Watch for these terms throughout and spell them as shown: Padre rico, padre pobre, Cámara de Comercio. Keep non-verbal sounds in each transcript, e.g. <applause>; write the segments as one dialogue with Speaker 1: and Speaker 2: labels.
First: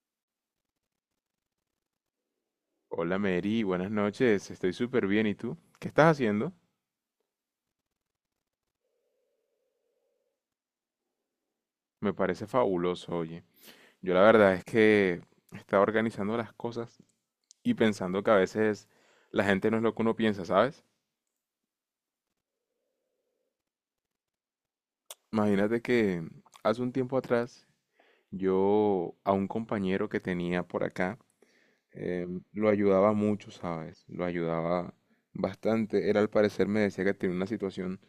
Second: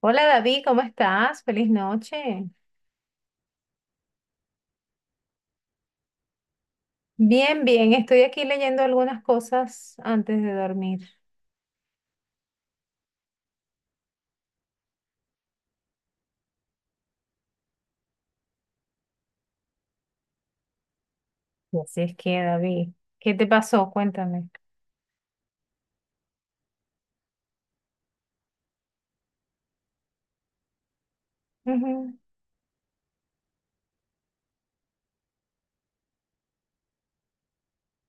Speaker 1: Hola David, ¿cómo estás? Feliz noche.
Speaker 2: Hola Mary, buenas noches, estoy súper bien. ¿Y tú? ¿Qué estás haciendo?
Speaker 1: Bien, bien, estoy aquí leyendo algunas cosas antes de dormir.
Speaker 2: Me parece fabuloso, oye. Yo la verdad es que estaba organizando las cosas y pensando que a veces la gente no es lo que uno piensa, ¿sabes?
Speaker 1: Así es que, David, ¿qué te pasó? Cuéntame.
Speaker 2: Imagínate que hace un tiempo atrás yo a un compañero que tenía por acá
Speaker 1: Ujú.
Speaker 2: lo ayudaba mucho, ¿sabes? Lo ayudaba bastante. Él al parecer me decía que tenía una situación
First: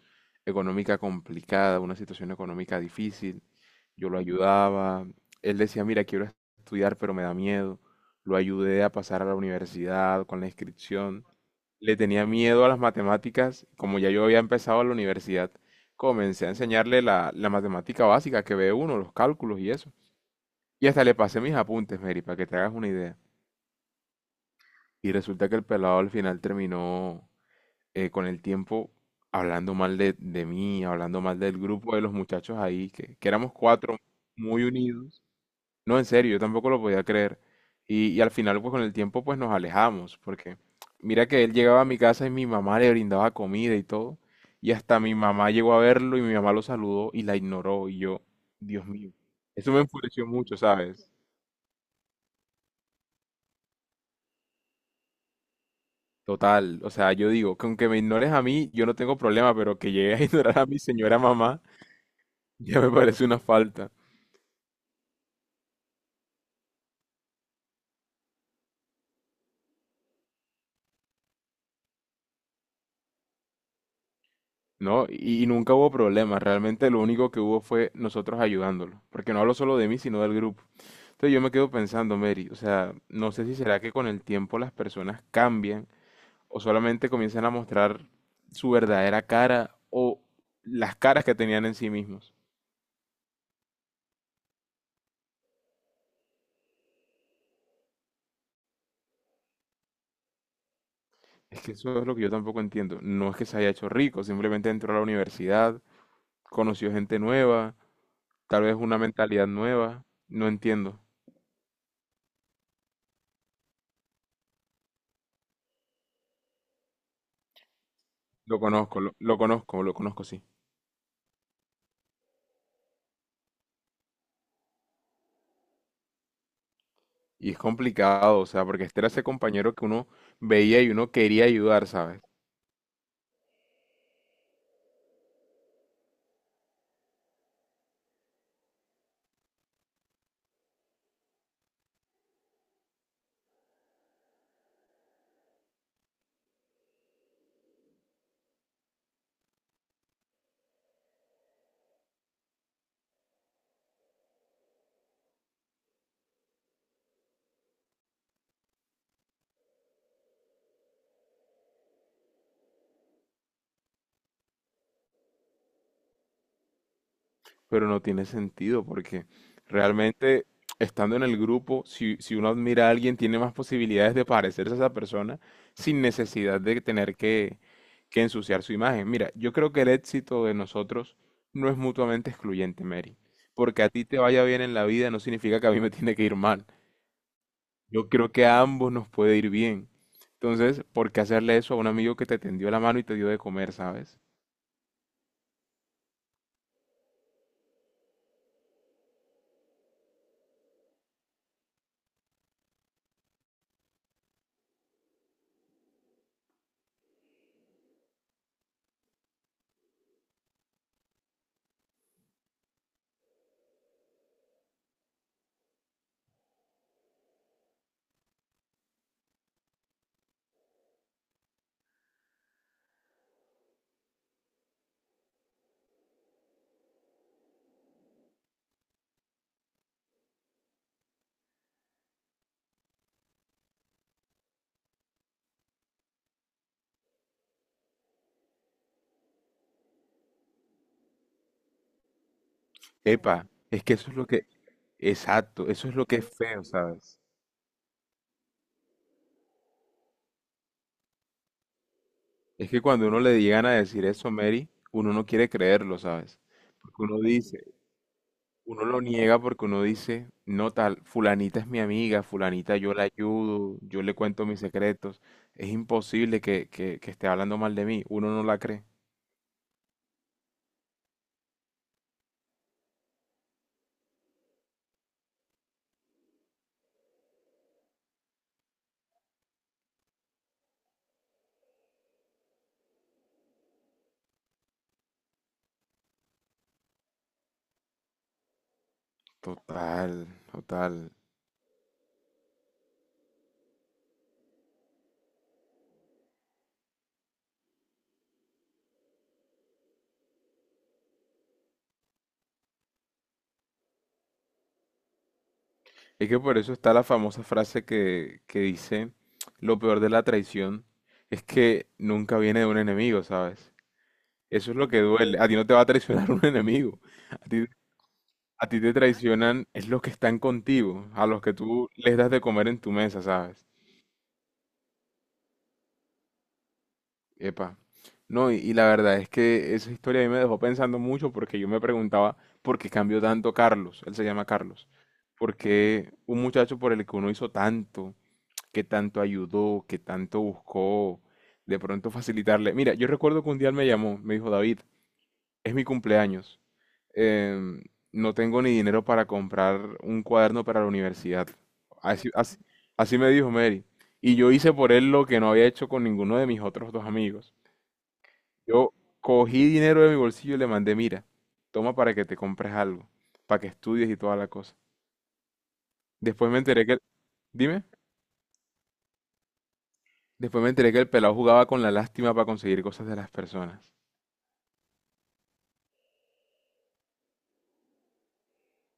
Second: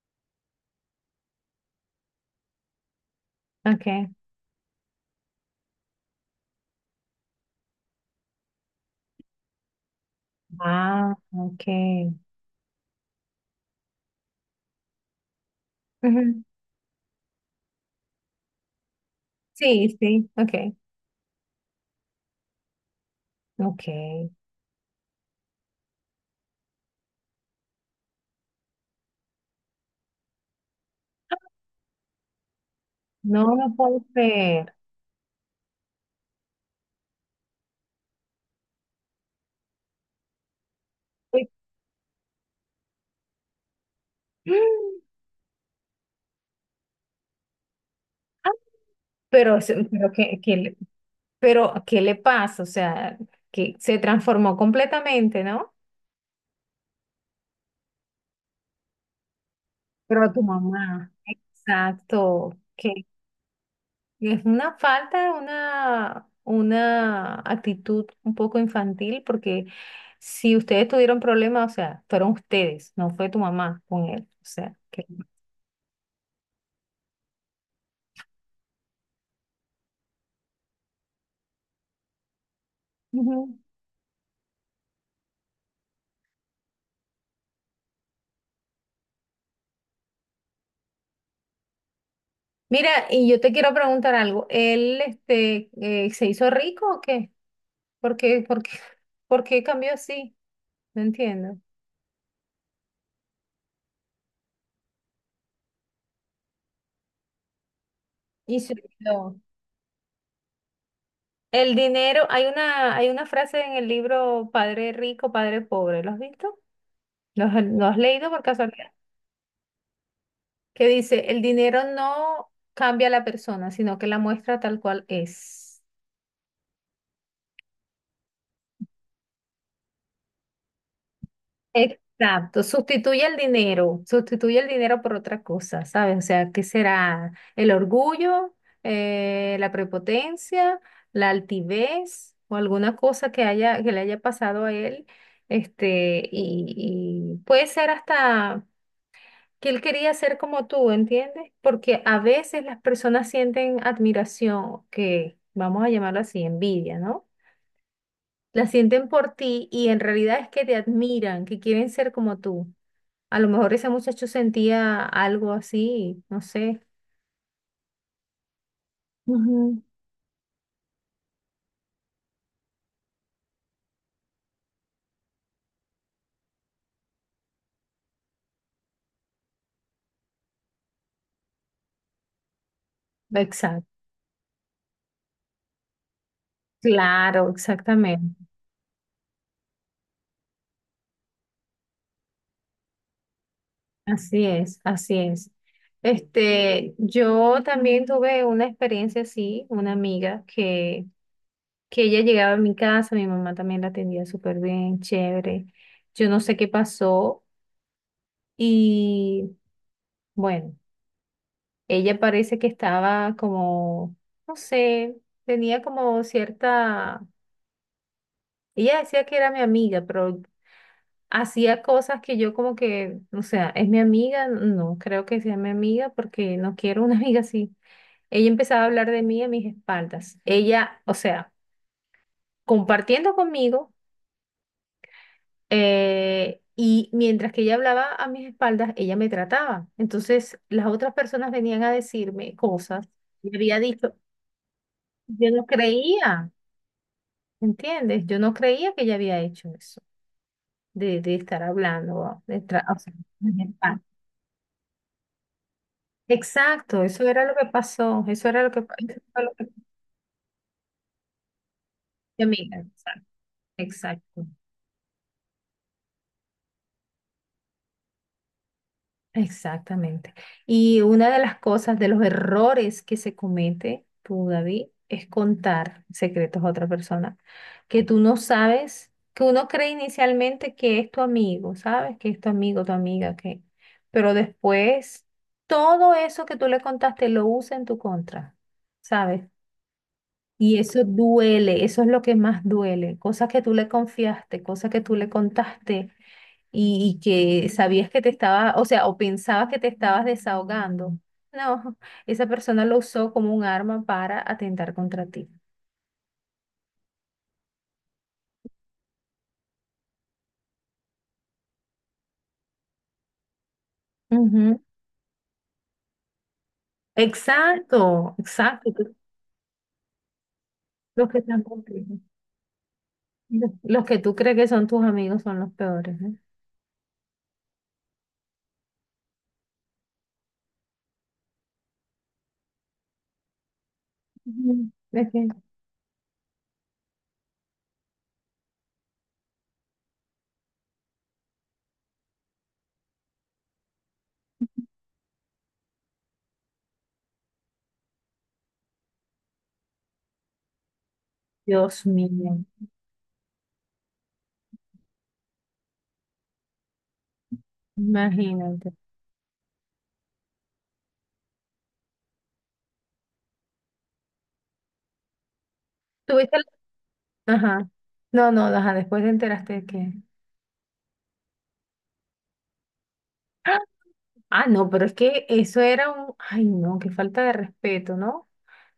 Speaker 2: económica complicada, una situación económica difícil. Yo
Speaker 1: Ok.
Speaker 2: lo ayudaba. Él decía, mira, quiero estudiar, pero me da miedo. Lo ayudé a pasar a la universidad con la
Speaker 1: Ah,
Speaker 2: inscripción.
Speaker 1: ok.
Speaker 2: Le tenía miedo a las matemáticas. Como ya yo había empezado la universidad,
Speaker 1: Ujú.
Speaker 2: comencé a enseñarle la matemática básica que ve uno, los cálculos y eso.
Speaker 1: Sí, sí, ok.
Speaker 2: Y hasta le pasé mis apuntes, Mary, para que te hagas una idea.
Speaker 1: Ok.
Speaker 2: Y resulta que el pelado al final terminó, con el tiempo, hablando mal de mí, hablando mal del grupo de los muchachos ahí, que
Speaker 1: No,
Speaker 2: éramos
Speaker 1: no
Speaker 2: cuatro
Speaker 1: puedo
Speaker 2: muy
Speaker 1: creer.
Speaker 2: unidos. No, en serio, yo tampoco lo podía creer. Y al final, pues con el tiempo, pues nos alejamos, porque mira que
Speaker 1: Uy,
Speaker 2: él llegaba a mi casa y mi mamá le brindaba comida y todo. Y hasta mi
Speaker 1: <gasps>
Speaker 2: mamá llegó a verlo y mi mamá lo saludó y la ignoró. Y yo,
Speaker 1: ah.
Speaker 2: Dios mío, eso me
Speaker 1: Pero
Speaker 2: enfureció mucho, ¿sabes?
Speaker 1: pero, ¿qué le pasa? O sea, que se transformó completamente, ¿no?
Speaker 2: Total, o sea, yo digo, que aunque me ignores a mí, yo no tengo problema, pero que llegues
Speaker 1: Pero
Speaker 2: a <laughs>
Speaker 1: a tu
Speaker 2: ignorar a mi
Speaker 1: mamá.
Speaker 2: señora mamá,
Speaker 1: Exacto.
Speaker 2: ya me parece una falta,
Speaker 1: Es una falta, una actitud un poco infantil, porque si ustedes tuvieron problemas, o sea, fueron ustedes, no fue tu mamá con él. O sea, que...
Speaker 2: ¿no? Y nunca hubo problema, realmente lo único que hubo fue nosotros ayudándolo, porque no hablo solo de mí, sino del grupo. Entonces yo me quedo pensando, Mary, o sea, no sé si
Speaker 1: Ujú.
Speaker 2: será que con el tiempo las personas cambian o solamente comienzan a mostrar su verdadera cara o las caras que tenían en sí mismos.
Speaker 1: Mira, y yo te quiero preguntar algo. ¿Él, se hizo rico o qué? ¿Por qué <laughs> por qué cambió así? No entiendo.
Speaker 2: Es que eso es lo que yo tampoco entiendo. No es que se haya hecho rico, simplemente entró a la universidad, conoció gente nueva,
Speaker 1: Y
Speaker 2: tal
Speaker 1: se
Speaker 2: vez una
Speaker 1: olvidó.
Speaker 2: mentalidad nueva. No entiendo.
Speaker 1: El dinero, hay una frase en el libro Padre rico, padre pobre. ¿Lo has visto? Lo has leído por
Speaker 2: Lo
Speaker 1: casualidad?
Speaker 2: conozco, lo conozco, lo conozco, sí.
Speaker 1: Que dice, el dinero no cambia a la persona, sino que la muestra tal cual es.
Speaker 2: Y es complicado, o sea, porque este era ese compañero que uno veía y uno quería ayudar, ¿sabes?
Speaker 1: Exacto, sustituye el dinero por otra cosa, ¿sabes? O sea, ¿qué será? ¿El orgullo, la prepotencia, la altivez o alguna cosa que haya, que le haya pasado a él? Este, y puede ser hasta que él quería ser como tú, ¿entiendes? Porque a veces las personas sienten admiración, que vamos a llamarlo así, envidia, ¿no? La sienten por ti y en realidad es que te admiran, que quieren ser como tú. A lo mejor ese muchacho sentía algo así, no sé.
Speaker 2: Pero no tiene sentido porque
Speaker 1: Ujú.
Speaker 2: realmente estando en el grupo, si uno admira a alguien, tiene más posibilidades de parecerse a esa persona sin necesidad de tener que ensuciar su imagen. Mira, yo creo que el éxito de nosotros no es mutuamente excluyente, Mary. Porque a
Speaker 1: Exacto,
Speaker 2: ti te vaya bien en la vida no significa que a mí me tiene que ir mal.
Speaker 1: claro,
Speaker 2: Yo creo
Speaker 1: exactamente.
Speaker 2: que a ambos nos puede ir bien. Entonces, ¿por qué hacerle eso a un amigo que te tendió la mano y te dio de comer, sabes?
Speaker 1: Así es, así es. Este, yo también tuve una experiencia así, una amiga que ella llegaba a mi casa, mi mamá también la atendía súper bien, chévere. Yo no sé qué pasó y bueno, ella parece que estaba como, no sé, tenía como cierta, ella decía que era mi amiga, pero hacía cosas que yo como que, o sea, ¿es mi amiga? No, creo que sea mi amiga porque no quiero una <laughs> amiga así. Ella empezaba a hablar de mí a mis espaldas. Ella, o sea, compartiendo conmigo. Y mientras que ella hablaba a mis espaldas, ella me trataba. Entonces, las otras personas venían a decirme cosas
Speaker 2: Epa,
Speaker 1: y había
Speaker 2: es que eso
Speaker 1: dicho,
Speaker 2: es lo que,
Speaker 1: yo no
Speaker 2: exacto, eso es lo que es
Speaker 1: creía,
Speaker 2: feo, ¿sabes?
Speaker 1: ¿entiendes? Yo no creía que ella había hecho eso, de estar hablando, de
Speaker 2: Es que
Speaker 1: o
Speaker 2: cuando
Speaker 1: sea,
Speaker 2: uno le llegan
Speaker 1: mis
Speaker 2: a
Speaker 1: espaldas.
Speaker 2: decir eso, Mary, uno no quiere creerlo, ¿sabes? Porque
Speaker 1: Exacto,
Speaker 2: uno
Speaker 1: eso era lo
Speaker 2: dice,
Speaker 1: que pasó, eso era lo que,
Speaker 2: uno lo
Speaker 1: eso
Speaker 2: niega
Speaker 1: fue lo
Speaker 2: porque
Speaker 1: que-
Speaker 2: uno dice, no tal, fulanita es mi amiga,
Speaker 1: mi amiga,
Speaker 2: fulanita yo la
Speaker 1: exacto,
Speaker 2: ayudo, yo le cuento
Speaker 1: exacto.
Speaker 2: mis secretos, es imposible que esté hablando mal de mí, uno no la cree.
Speaker 1: Exactamente. Y una de las cosas, de los errores que se comete, tú, David, es contar secretos a otra persona que tú no sabes, que uno cree inicialmente que es tu amigo, ¿sabes? Que es tu amigo, tu amiga, que... Pero después, todo eso que tú le contaste lo usa en tu contra, ¿sabes?
Speaker 2: Total,
Speaker 1: Y eso
Speaker 2: total.
Speaker 1: duele, eso es lo que más duele. Cosas que tú le confiaste, cosas que tú le contaste y que sabías que te estaba, o sea, o pensabas que te estabas desahogando. No, <laughs> esa persona lo usó como un arma para atentar contra ti.
Speaker 2: Es que por eso está la famosa frase que dice, lo peor de la traición es que nunca viene de un enemigo, ¿sabes? Eso es
Speaker 1: Ujú.
Speaker 2: lo que duele. A ti no te va a traicionar <laughs> un enemigo. A ti,
Speaker 1: Exacto,
Speaker 2: a ti
Speaker 1: exacto.
Speaker 2: te
Speaker 1: tú-
Speaker 2: traicionan es los que están contigo, a
Speaker 1: Los que
Speaker 2: los que
Speaker 1: están
Speaker 2: tú les
Speaker 1: contigo.
Speaker 2: das de comer en tu mesa, ¿sabes?
Speaker 1: Los que tú crees que son tus amigos son los peores, ¿eh?
Speaker 2: Epa. No, y la verdad es que esa historia a mí me dejó pensando mucho porque yo me preguntaba por qué cambió tanto Carlos. Él se llama Carlos.
Speaker 1: Ujú. Es que-
Speaker 2: ¿Por qué un muchacho por el que uno hizo tanto, que tanto ayudó, que tanto buscó, de pronto facilitarle? Mira, yo recuerdo que un día él me llamó, me dijo, David, es mi cumpleaños. em, no tengo ni dinero para comprar un cuaderno para la universidad.
Speaker 1: Dios
Speaker 2: Así, así-
Speaker 1: mío,
Speaker 2: Así me dijo, Mary. Y yo hice por él lo que no había hecho con ninguno de mis otros dos amigos.
Speaker 1: imagínate.
Speaker 2: Yo cogí dinero de mi bolsillo y le mandé, mira, toma para que te compres algo, para que estudies y toda la cosa. Después
Speaker 1: Tuviste,
Speaker 2: me enteré
Speaker 1: la-
Speaker 2: que, dime,
Speaker 1: ajá. No, no, ajá, después te enteraste de que.
Speaker 2: después me enteré que el pelado jugaba con la lástima para conseguir cosas de las
Speaker 1: Ah.
Speaker 2: personas.
Speaker 1: Ah, no, pero es que eso era un, ay, no, qué falta de respeto, ¿no?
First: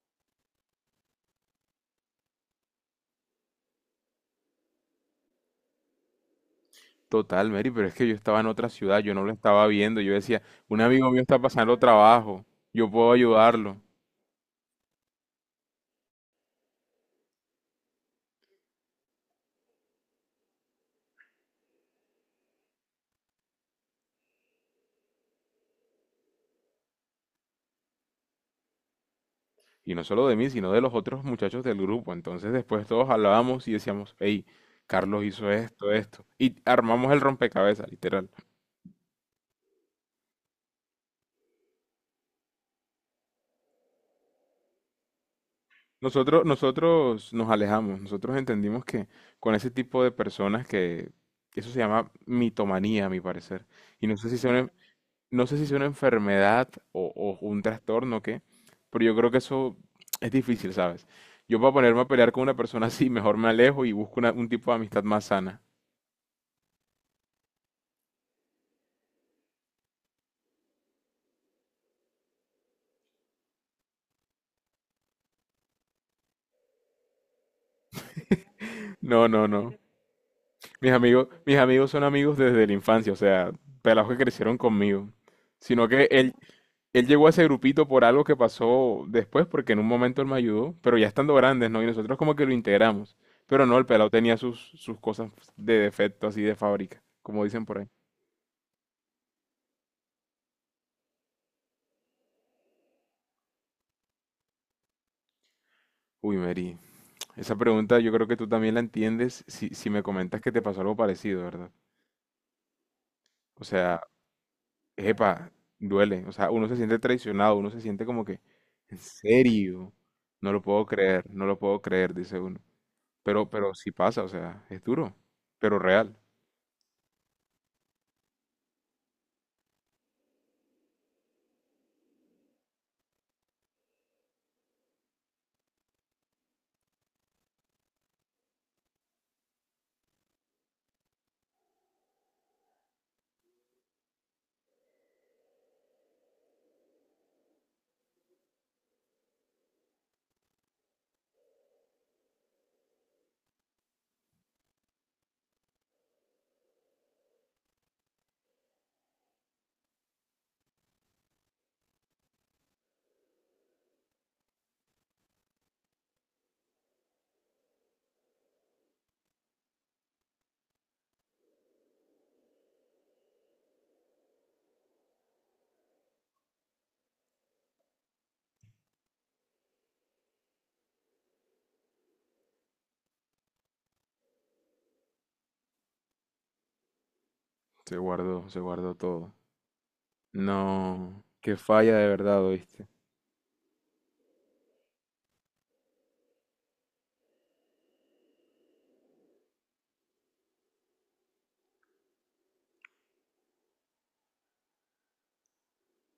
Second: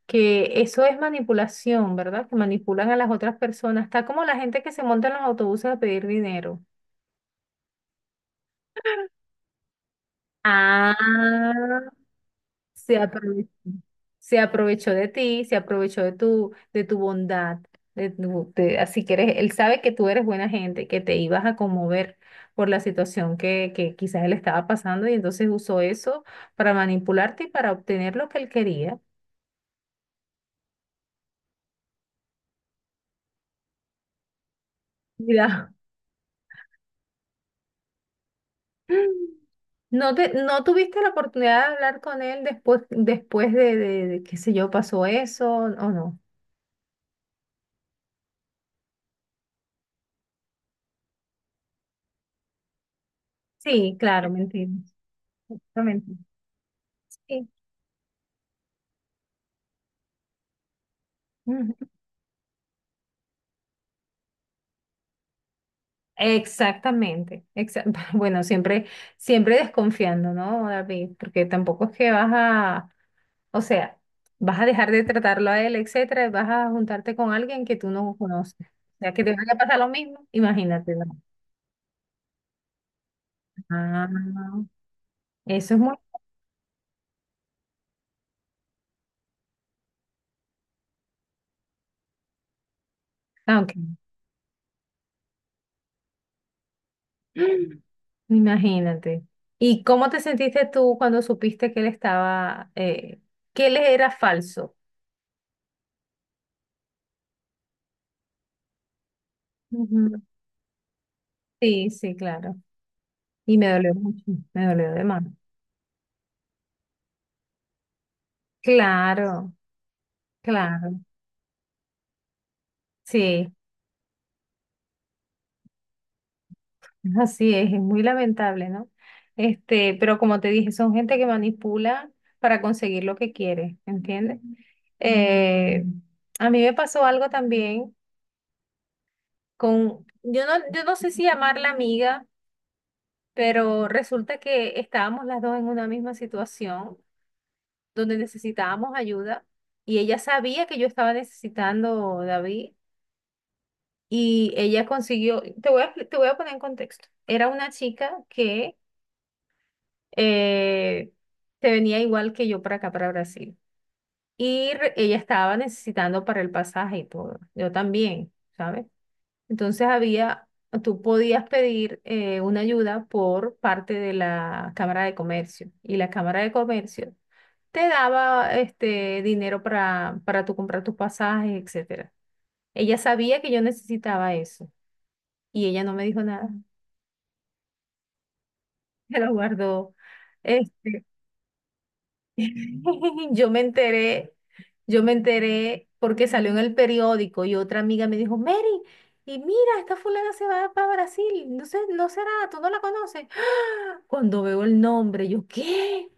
Speaker 1: Que eso es manipulación, ¿verdad? Que manipulan a las otras personas. Está como la gente que se monta en los autobuses a pedir dinero.
Speaker 2: Total, Mary, pero es que yo estaba en otra ciudad, yo no lo estaba viendo, yo decía, un
Speaker 1: Ah,
Speaker 2: amigo mío está pasando trabajo, yo
Speaker 1: se
Speaker 2: puedo
Speaker 1: aprovechó,
Speaker 2: ayudarlo.
Speaker 1: se aprovechó de ti, se aprovechó de tu bondad, de así que eres, él sabe que tú eres buena gente, que te ibas a conmover por la situación que quizás él estaba pasando y entonces usó eso para manipularte y para obtener lo que él quería.
Speaker 2: Y no solo de mí, sino de los otros muchachos del grupo. Entonces después todos hablábamos y decíamos, hey, Carlos hizo
Speaker 1: Mira.
Speaker 2: esto, esto. Y armamos el rompecabezas, literal.
Speaker 1: <laughs> ¿No te, no tuviste la oportunidad de hablar con él después, después de qué sé yo, pasó eso o no?
Speaker 2: Nosotros nos alejamos, nosotros entendimos que con ese tipo de personas que eso se llama mitomanía, a mi parecer.
Speaker 1: Sí,
Speaker 2: Y no
Speaker 1: claro,
Speaker 2: sé si sea una,
Speaker 1: mentimos.
Speaker 2: no sé si sea una
Speaker 1: Exactamente.
Speaker 2: enfermedad o
Speaker 1: Sí.
Speaker 2: un trastorno o qué, pero yo creo que eso es difícil, ¿sabes? Yo para
Speaker 1: Ujú.
Speaker 2: ponerme a pelear con una persona así, mejor me alejo y busco una- un tipo de amistad más sana.
Speaker 1: Exactamente. <laughs> Bueno, siempre, siempre desconfiando, ¿no, David? Porque tampoco es que vas a, o sea, vas a dejar de tratarlo a él, etcétera, y vas a juntarte con alguien que tú no conoces. O sea, que
Speaker 2: No,
Speaker 1: te
Speaker 2: no,
Speaker 1: vaya a
Speaker 2: no.
Speaker 1: pasar lo mismo, imagínate, ¿no?
Speaker 2: Mis amigos son amigos desde la infancia, o sea,
Speaker 1: Ah,
Speaker 2: pelados que crecieron conmigo.
Speaker 1: eso es
Speaker 2: Sino
Speaker 1: muy...
Speaker 2: que él llegó a ese grupito por algo que pasó después, porque en un momento él me ayudó, pero ya estando grandes, ¿no? Y nosotros como que lo integramos.
Speaker 1: Ah,
Speaker 2: Pero
Speaker 1: ok.
Speaker 2: no, el pelado tenía sus cosas de defecto así de fábrica, como dicen por ahí.
Speaker 1: Imagínate. ¿Y cómo te sentiste tú cuando supiste que él estaba, que él era falso?
Speaker 2: Uy, Mary, esa pregunta yo creo que tú también la entiendes si me
Speaker 1: Ujú.
Speaker 2: comentas que te pasó algo parecido, ¿verdad?
Speaker 1: Sí, sí, claro. Y
Speaker 2: O
Speaker 1: me dolió
Speaker 2: sea,
Speaker 1: mucho, me dolió de más.
Speaker 2: epa, duele. O sea, uno se siente traicionado, uno se siente como que, en
Speaker 1: Claro,
Speaker 2: serio, no lo puedo
Speaker 1: claro.
Speaker 2: creer, no lo puedo creer, dice uno. Pero,
Speaker 1: Sí,
Speaker 2: pero sí pasa, o sea, es duro, pero real.
Speaker 1: así es muy lamentable, ¿no? Este, pero como te dije, son gente que manipula para conseguir lo que quiere, ¿entiendes? Eh, a mí me pasó algo también con, yo no, yo no sé si llamarla amiga. Pero resulta que estábamos las dos en una misma situación donde necesitábamos ayuda y ella sabía que yo estaba necesitando, David, y ella consiguió, te voy a, te voy a poner en contexto, era una chica que eh, se venía igual que yo para acá, para Brasil, y ella estaba necesitando para el pasaje y todo, yo también. ¿Sabes? Entonces había, tú podías pedir una ayuda por parte de la Cámara de Comercio y la Cámara de Comercio te daba este dinero para tú comprar tus pasajes, etcétera. Ella sabía que yo necesitaba eso y ella no me dijo nada,
Speaker 2: Se guardó
Speaker 1: <laughs> se lo
Speaker 2: todo.
Speaker 1: guardó. Este,
Speaker 2: No, qué falla de verdad, ¿oíste?
Speaker 1: <laughs> yo me enteré, yo me enteré porque salió en el periódico y otra amiga me dijo, Mary, y mira, esta fulana se va para Brasil, no sé, no será, tú no la conoces. Cuando veo el nombre, yo, ¿qué?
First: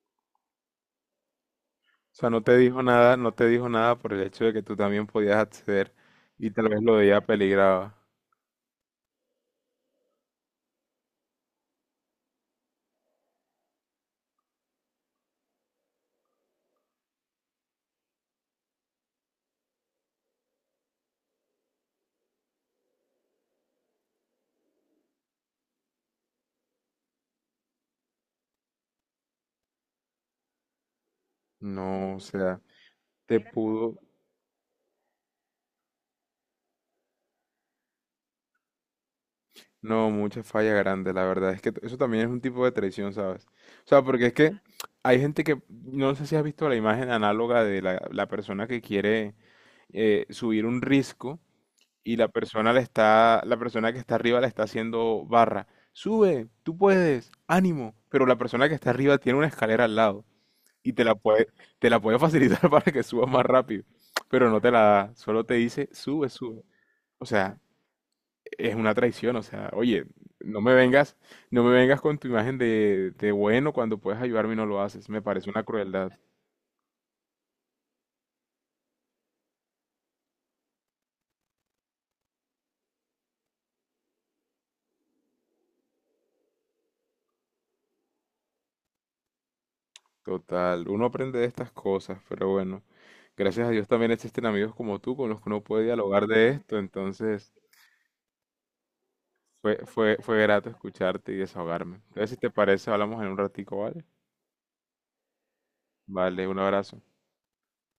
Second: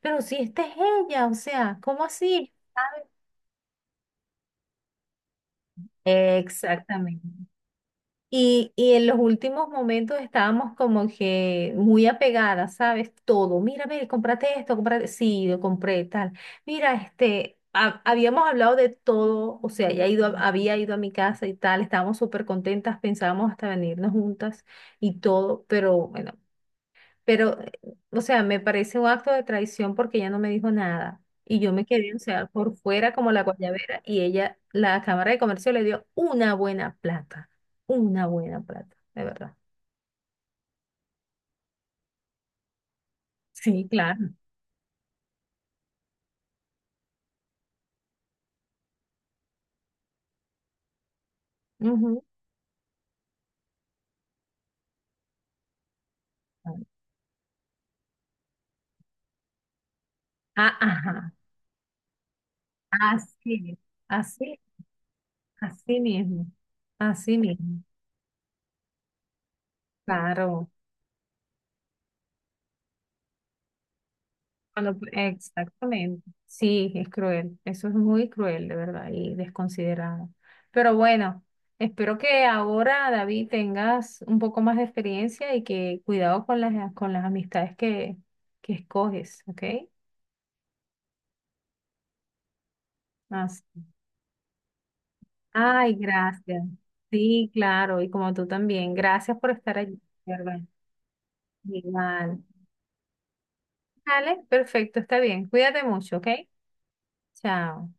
Speaker 1: Pero si esta es ella, o sea, ¿cómo
Speaker 2: O sea, no
Speaker 1: así?
Speaker 2: te dijo nada, no te dijo nada por el hecho de que tú también podías acceder y tal vez lo de
Speaker 1: Exactamente.
Speaker 2: ella peligraba.
Speaker 1: Y en los últimos momentos estábamos como que muy apegadas, ¿sabes? Todo. Mira, ve, cómprate esto, cómprate. Sí, lo compré, tal. Mira, este, habíamos hablado de todo, o sea, ya ido, había ido a mi casa y tal, estábamos súper contentas, pensábamos hasta venirnos juntas y todo, pero bueno. Pero, o sea, me parece un acto de traición porque ella no me dijo nada. Y yo me quedé,
Speaker 2: No,
Speaker 1: o
Speaker 2: o
Speaker 1: sea,
Speaker 2: sea,
Speaker 1: por fuera como
Speaker 2: te
Speaker 1: la
Speaker 2: pudo,
Speaker 1: guayabera y ella, la Cámara de Comercio le dio una buena plata, de verdad.
Speaker 2: no, mucha falla grande, la verdad. Es que t- eso también es un tipo de traición, ¿sabes?
Speaker 1: Sí,
Speaker 2: O sea, porque es
Speaker 1: claro.
Speaker 2: que hay gente que, no sé si has visto la imagen análoga de la persona que quiere subir un risco y
Speaker 1: Ujú.
Speaker 2: la persona le está, la persona que está arriba le está haciendo barra. Sube, tú puedes, ánimo. Pero la persona que está arriba tiene una escalera al lado
Speaker 1: Ah,
Speaker 2: y
Speaker 1: ajá,
Speaker 2: te la puede facilitar <laughs> para que subas más
Speaker 1: así,
Speaker 2: rápido, pero
Speaker 1: así,
Speaker 2: no te la da, solo te dice,
Speaker 1: así
Speaker 2: sube,
Speaker 1: mismo,
Speaker 2: sube. O
Speaker 1: así
Speaker 2: sea,
Speaker 1: mismo.
Speaker 2: es una traición, o sea, oye, no
Speaker 1: Claro.
Speaker 2: me vengas, no me vengas con tu imagen de bueno cuando puedes ayudarme y no lo
Speaker 1: Cuando-
Speaker 2: haces. Me parece una crueldad
Speaker 1: exactamente. Sí, es cruel. Eso es muy cruel, de verdad, y desconsiderado. Pero bueno, espero que ahora, David, tengas un poco más de experiencia y que cuidado con las amistades que escoges, ¿ok?
Speaker 2: total. Uno aprende de estas cosas, pero bueno,
Speaker 1: Así.
Speaker 2: gracias a Dios también existen amigos como tú con los que uno puede
Speaker 1: Ay,
Speaker 2: dialogar de
Speaker 1: gracias.
Speaker 2: esto,
Speaker 1: Sí,
Speaker 2: entonces
Speaker 1: claro, y como tú también. Gracias por estar allí, de
Speaker 2: fue
Speaker 1: ¿verdad?
Speaker 2: grato escucharte y desahogarme. Entonces, si
Speaker 1: Igual.
Speaker 2: te parece, hablamos en un ratico, ¿vale?
Speaker 1: Vale, perfecto, está bien. Cuídate mucho, ¿ok?
Speaker 2: Vale, un abrazo.
Speaker 1: Chao.